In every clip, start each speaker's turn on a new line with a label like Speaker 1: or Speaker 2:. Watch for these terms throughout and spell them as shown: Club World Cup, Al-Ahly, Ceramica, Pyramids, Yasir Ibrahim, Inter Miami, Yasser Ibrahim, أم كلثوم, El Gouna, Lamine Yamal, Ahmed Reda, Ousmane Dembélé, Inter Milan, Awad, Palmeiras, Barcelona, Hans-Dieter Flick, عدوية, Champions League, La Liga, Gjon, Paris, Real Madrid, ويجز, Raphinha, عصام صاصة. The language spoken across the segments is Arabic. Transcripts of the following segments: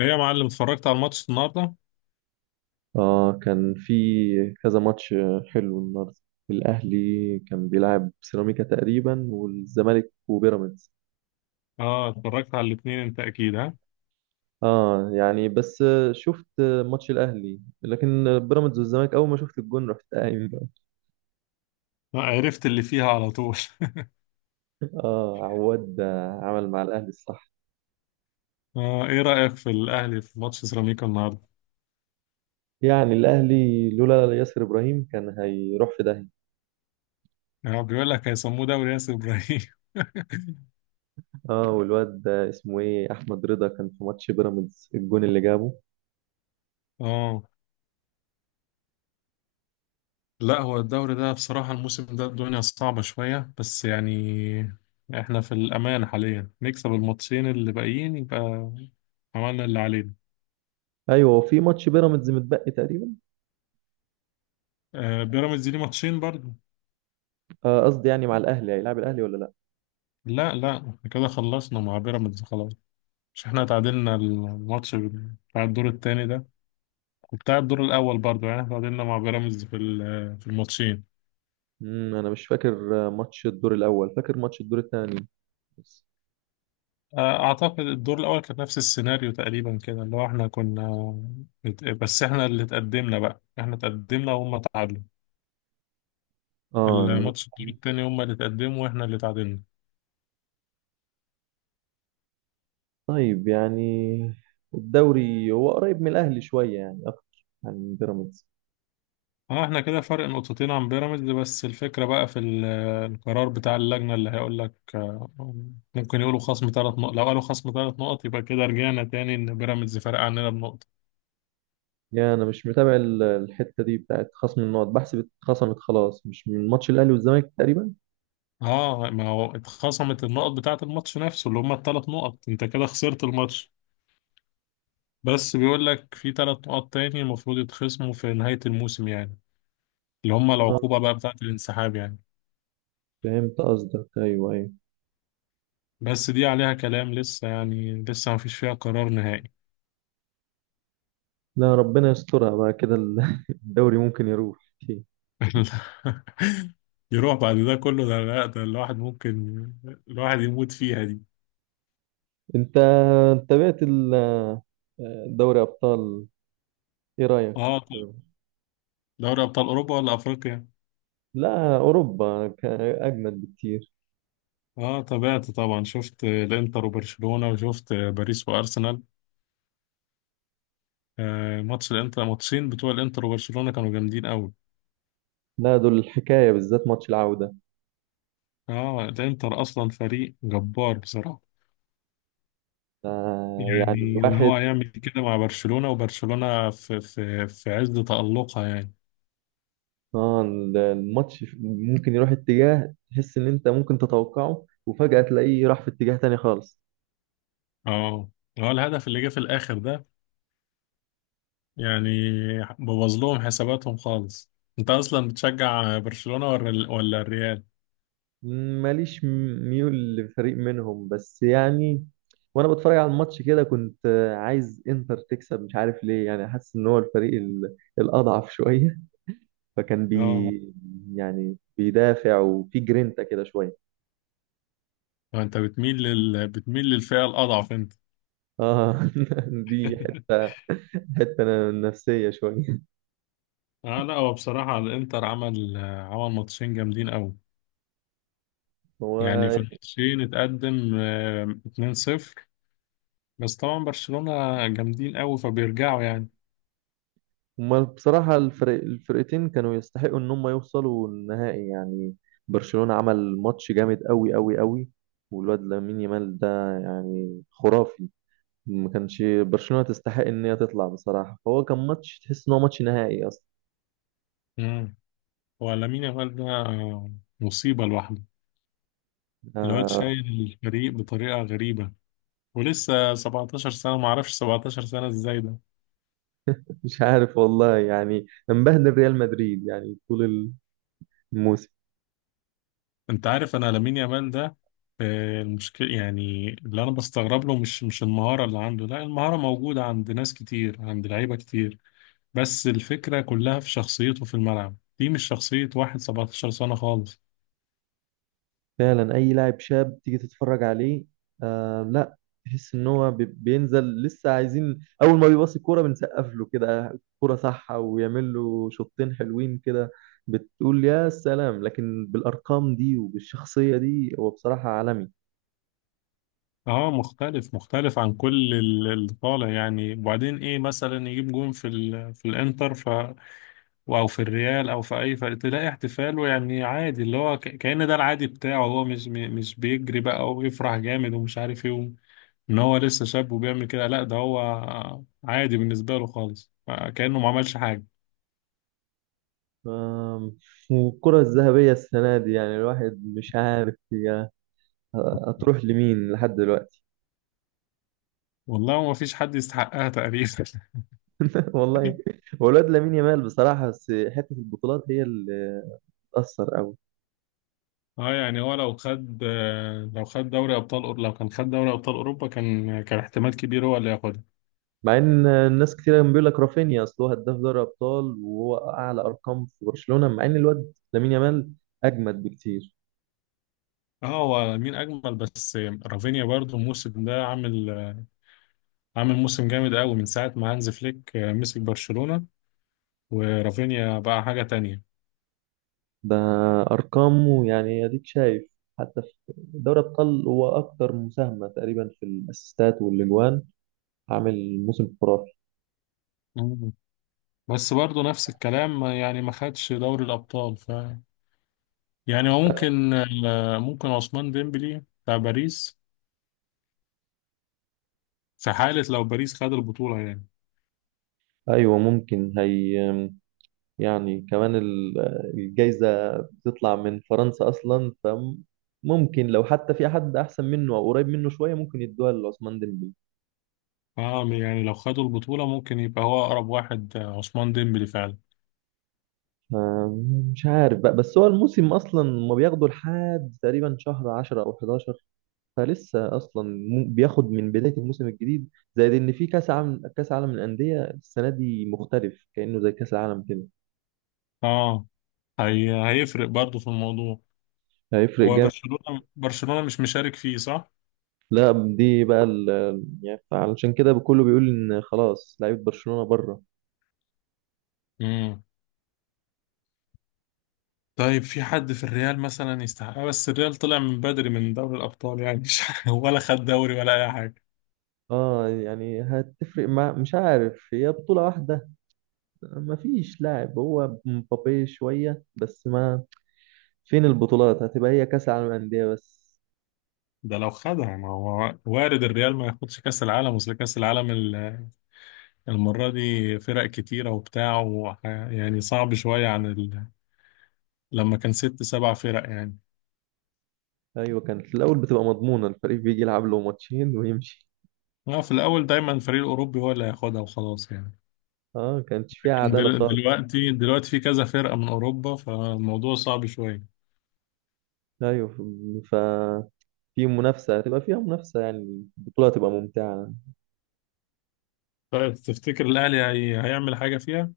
Speaker 1: ايه يا معلم اتفرجت على الماتش النهارده.
Speaker 2: اه كان في كذا ماتش حلو النهارده. الاهلي كان بيلعب سيراميكا تقريبا، والزمالك وبيراميدز.
Speaker 1: اه اتفرجت على الاثنين، انت اكيد ها.
Speaker 2: اه يعني بس شفت ماتش الاهلي، لكن بيراميدز والزمالك اول ما شفت الجون رحت قايم بقى.
Speaker 1: عرفت اللي فيها على طول.
Speaker 2: اه عواد عمل مع الاهلي الصح.
Speaker 1: اه، ايه رأيك في الاهلي في ماتش سيراميكا النهارده؟
Speaker 2: يعني الاهلي لولا ياسر ابراهيم كان هيروح في داهيه.
Speaker 1: اه، بيقول لك هيسموه دوري ياسر ابراهيم.
Speaker 2: اه والواد ده اسمه ايه، احمد رضا، كان في ماتش بيراميدز الجون اللي جابه.
Speaker 1: اه. لا، هو الدوري ده بصراحة الموسم ده الدنيا صعبة شوية بس يعني احنا في الامان حاليا، نكسب الماتشين اللي باقيين يبقى عملنا اللي علينا.
Speaker 2: ايوه، وفي ماتش بيراميدز متبقي تقريبا.
Speaker 1: آه بيراميدز ليه ماتشين برضه.
Speaker 2: آه، قصدي يعني مع الاهلي، هيلعب الاهلي ولا لا؟
Speaker 1: لا لا، احنا كده خلصنا مع بيراميدز خلاص. مش احنا تعادلنا الماتش بتاع الدور التاني ده؟ كنت قاعد الدور الأول برضو، يعني احنا تعادلنا مع بيراميدز في الماتشين.
Speaker 2: انا مش فاكر ماتش الدور الاول، فاكر ماتش الدور الثاني بس.
Speaker 1: أعتقد الدور الأول كان نفس السيناريو تقريبا كده، اللي هو احنا كنا بس احنا اللي تقدمنا، بقى احنا تقدمنا وهم تعادلوا.
Speaker 2: اه
Speaker 1: الماتش الدور التاني هم اللي تقدموا واحنا اللي تعادلنا.
Speaker 2: طيب يعني الدوري هو قريب من الاهلي شويه، يعني اكتر عن بيراميدز.
Speaker 1: اه احنا كده فرق نقطتين عن بيراميدز، بس الفكرة بقى القرار بتاع اللجنة اللي هيقول لك ممكن يقولوا خصم ثلاث نقط. لو قالوا خصم ثلاث نقط يبقى كده رجعنا تاني ان بيراميدز فرق عننا بنقطة.
Speaker 2: يعني انا مش متابع الحته دي بتاعت خصم النقط، بحسب اتخصمت خلاص مش من ماتش الاهلي والزمالك تقريبا.
Speaker 1: اه، ما هو اتخصمت النقط بتاعة الماتش نفسه اللي هما الثلاث نقط، انت كده خسرت الماتش. بس بيقول لك في ثلاث نقط تاني المفروض يتخصموا في نهاية الموسم، يعني اللي هما
Speaker 2: آه،
Speaker 1: العقوبة بقى بتاعة الانسحاب يعني.
Speaker 2: فهمت قصدك، ايوه ايوه.
Speaker 1: بس دي عليها كلام لسه، يعني لسه ما فيش فيها قرار نهائي.
Speaker 2: لا ربنا يسترها بقى كده الدوري ممكن يروح.
Speaker 1: يروح بعد ده كله؟ ده لا، ده الواحد ممكن الواحد يموت فيها دي.
Speaker 2: انت تابعت دوري ابطال؟ ايه رايك؟
Speaker 1: اه طب، دوري ابطال اوروبا ولا افريقيا؟
Speaker 2: لا أوروبا أجمد بكتير.
Speaker 1: اه تابعت طبعا، شفت الانتر وبرشلونة وشفت باريس وارسنال. ماتش الانتر، ماتشين بتوع الانتر وبرشلونة كانوا جامدين قوي.
Speaker 2: لا دول الحكاية، بالذات ماتش العودة
Speaker 1: اه الانتر اصلا فريق جبار بصراحة.
Speaker 2: ده. يعني
Speaker 1: يعني ان هو
Speaker 2: الواحد
Speaker 1: هيعمل كده مع برشلونة، وبرشلونة في عز تألقها يعني.
Speaker 2: آه الماتش ممكن يروح اتجاه تحس إن أنت ممكن تتوقعه، وفجأة تلاقيه راح في اتجاه تاني خالص.
Speaker 1: اه هو الهدف اللي جه في الاخر ده يعني بوظ لهم حساباتهم خالص. انت اصلا بتشجع برشلونة ولا الريال؟
Speaker 2: ماليش ميول لفريق منهم، بس يعني وأنا بتفرج على الماتش كده كنت عايز إنتر تكسب، مش عارف ليه، يعني حاسس إن هو الفريق الأضعف شوية. فكان بي
Speaker 1: اه،
Speaker 2: يعني بيدافع وفي جرينتا كده شوية.
Speaker 1: انت بتميل بتميل للفئة الاضعف انت.
Speaker 2: اه دي حتة نفسية شوية.
Speaker 1: اه لا، هو بصراحة الانتر عمل ماتشين جامدين قوي. يعني
Speaker 2: هو
Speaker 1: في الماتشين اتقدم 2-0، بس طبعا برشلونة جامدين قوي فبيرجعوا يعني.
Speaker 2: هما بصراحة الفرقتين كانوا يستحقوا ان هم يوصلوا النهائي يعني. برشلونة عمل ماتش جامد قوي قوي قوي. والواد لامين يامال ده يعني خرافي. ما كانش برشلونة تستحق ان هي تطلع بصراحة، فهو كان ماتش تحس ان هو ماتش نهائي اصلا.
Speaker 1: امم ولامين يامال ده مصيبة لوحده. الواد
Speaker 2: آه
Speaker 1: شايل الفريق بطريقة غريبة، ولسه 17 سنة، معرفش 17 سنة ازاي ده.
Speaker 2: مش عارف والله، يعني مبهدل ريال مدريد يعني طول الموسم.
Speaker 1: انت عارف انا لامين يامال ده، المشكلة يعني اللي انا بستغرب له مش المهارة اللي عنده، لا المهارة موجودة عند ناس كتير، عند لعيبة كتير. بس الفكرة كلها في شخصيته في الملعب، دي مش شخصية واحد 17 سنة خالص.
Speaker 2: فعلا اي لاعب شاب تيجي تتفرج عليه آه لا تحس ان هو بينزل لسه عايزين، اول ما بيباص الكوره بنسقف له كده كوره صح، ويعمل له شوطين حلوين كده بتقول يا سلام. لكن بالارقام دي وبالشخصيه دي هو بصراحه عالمي.
Speaker 1: اه مختلف عن كل اللي طالع يعني. وبعدين ايه، مثلا يجيب جون في الانتر ف او في الريال او في اي فريق، تلاقي احتفاله يعني عادي، اللي هو كأن ده العادي بتاعه. هو مش مش بيجري بقى ويفرح جامد ومش عارف ايه ان هو لسه شاب وبيعمل كده، لا ده هو عادي بالنسبة له خالص، كأنه ما عملش حاجة.
Speaker 2: آم، والكره الذهبيه السنه دي يعني الواحد مش عارف هي هتروح لمين لحد دلوقتي.
Speaker 1: والله ما فيش حد يستحقها تقريبا.
Speaker 2: والله هو الواد لامين يامال بصراحه، بس حته البطولات هي اللي بتاثر قوي.
Speaker 1: اه، يعني هو لو خد، لو خد دوري ابطال، لو كان خد دوري ابطال اوروبا كان احتمال كبير هو اللي ياخدها.
Speaker 2: مع ان الناس كتير كان بيقول لك رافينيا، اصل هو هداف دوري ابطال وهو اعلى ارقام في برشلونه، مع ان الواد لامين يامال اجمد بكتير.
Speaker 1: اه، هو مين اجمل بس، رافينيا برضو الموسم ده عامل موسم جامد قوي من ساعه ما هانز فليك مسك برشلونه، ورافينيا بقى حاجه تانية.
Speaker 2: ده ارقامه يعني اديك شايف، حتى في دوري ابطال هو اكتر مساهمه تقريبا في الاسيستات والاجوان، عامل موسم خرافي.
Speaker 1: مم. بس برضو نفس الكلام، يعني ما خدش دوري الابطال، ف يعني هو ممكن، ممكن عثمان ديمبلي بتاع باريس في حاله لو باريس خد البطوله يعني.
Speaker 2: ايوه ممكن هي يعني كمان الجايزه بتطلع من فرنسا اصلا، فممكن لو حتى في حد احسن منه او قريب منه شويه ممكن يدوها لعثمان ديمبلي.
Speaker 1: اه يعني لو خدوا البطوله ممكن يبقى هو اقرب واحد عثمان ديمبلي فعلا.
Speaker 2: آه، مش عارف بقى، بس هو الموسم اصلا ما بياخدوا لحد تقريبا شهر 10 او 11، فلسه اصلا بياخد من بدايه الموسم الجديد. زائد ان في كاس عالم، كاس عالم للانديه السنه دي مختلف كانه زي كاس العالم كده.
Speaker 1: اه هيفرق برضو في الموضوع.
Speaker 2: هيفرق
Speaker 1: هو
Speaker 2: جامد.
Speaker 1: برشلونه مش مشارك فيه صح؟
Speaker 2: لا دي بقى يعني علشان كده كله بيقول ان خلاص لعيبه برشلونه بره.
Speaker 1: مم. طيب في حد في الريال مثلا يستحقها؟ بس الريال طلع من بدري من دوري الأبطال، يعني مش ولا خد دوري ولا أي حاجة.
Speaker 2: اه يعني هتفرق، مع مش عارف هي بطوله واحده، ما فيش لاعب هو مبابي شويه بس ما فين البطولات، هتبقى هي كاس العالم للانديه بس.
Speaker 1: ده لو خدها، ما هو وارد الريال ما ياخدش كأس العالم. أصل كأس العالم المرة دي فرق كتيرة وبتاع يعني صعب شوية عن لما كان ست سبع فرق يعني.
Speaker 2: ايوه كانت في الاول بتبقى مضمونه، الفريق بيجي يلعب له ماتشين ويمشي.
Speaker 1: في الأول دايما الفريق الأوروبي هو اللي هياخدها وخلاص يعني.
Speaker 2: اه كانتش فيها عداله خالص.
Speaker 1: دلوقتي في كذا فرقة من أوروبا فالموضوع صعب شوية.
Speaker 2: ايوه ففي منافسه، هتبقى فيها منافسه، يعني البطوله هتبقى ممتعه.
Speaker 1: طيب تفتكر الأهلي هيعمل حاجة فيها؟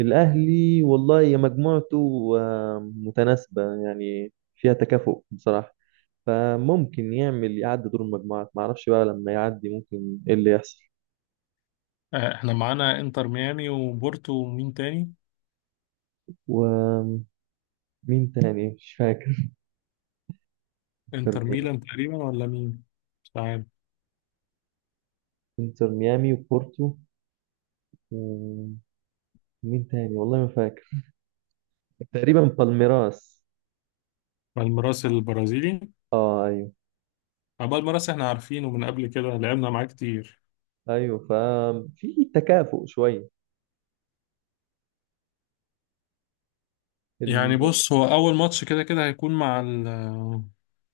Speaker 2: الاهلي والله يا مجموعته آه، متناسبه يعني فيها تكافؤ بصراحه، فممكن يعمل يعدي دور المجموعات، معرفش بقى لما يعدي ممكن ايه اللي يحصل.
Speaker 1: احنا معانا انتر ميامي وبورتو ومين تاني؟
Speaker 2: ومين تاني مش فاكر.
Speaker 1: انتر ميلان تقريبا ولا مين، مش عارف.
Speaker 2: انتر ميامي وبورتو و- مين تاني والله ما فاكر، تقريبا بالميراس.
Speaker 1: بالميراس البرازيلي.
Speaker 2: اه ايوه
Speaker 1: بالميراس احنا عارفينه من قبل كده، لعبنا معاه كتير.
Speaker 2: ايوه. تكافؤ شويه
Speaker 1: يعني
Speaker 2: ال...
Speaker 1: بص، هو اول ماتش كده كده هيكون مع ال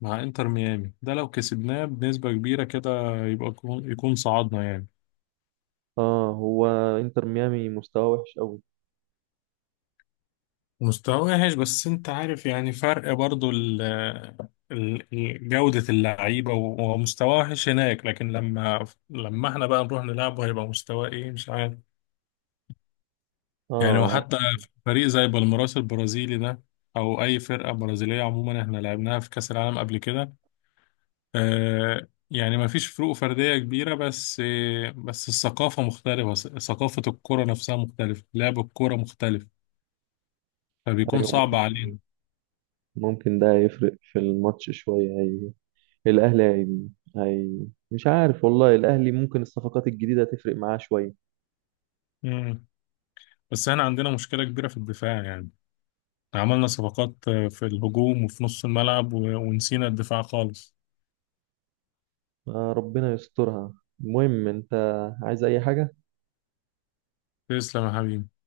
Speaker 1: مع انتر ميامي ده، لو كسبناه بنسبة كبيرة كده يبقى يكون صعدنا يعني.
Speaker 2: اه هو انتر ميامي مستواه وحش قوي.
Speaker 1: مستواه وحش، بس انت عارف يعني فرق برضو جودة اللعيبة. ومستواه وحش هناك، لكن لما احنا بقى نروح نلعبه هيبقى مستواه ايه مش عارف. يعني
Speaker 2: اه
Speaker 1: وحتى في فريق زي بالميراس البرازيلي ده، او اي فرقة برازيلية عموما، احنا لعبناها في كأس العالم قبل كده. آه يعني ما فيش فروق فردية كبيرة، بس آه بس الثقافة مختلفة، ثقافة الكرة نفسها مختلفة، لعب الكرة مختلف، فبيكون
Speaker 2: ايوه
Speaker 1: صعب
Speaker 2: ممكن
Speaker 1: علينا.
Speaker 2: ممكن ده يفرق في الماتش شويه. الاهلي مش عارف والله الاهلي ممكن الصفقات الجديده تفرق معاه شويه.
Speaker 1: مم. بس احنا عندنا مشكلة كبيرة في الدفاع يعني، عملنا صفقات في الهجوم وفي نص الملعب ونسينا الدفاع خالص.
Speaker 2: آه ربنا يسترها. المهم انت عايز اي حاجه؟
Speaker 1: تسلم يا حبيبي.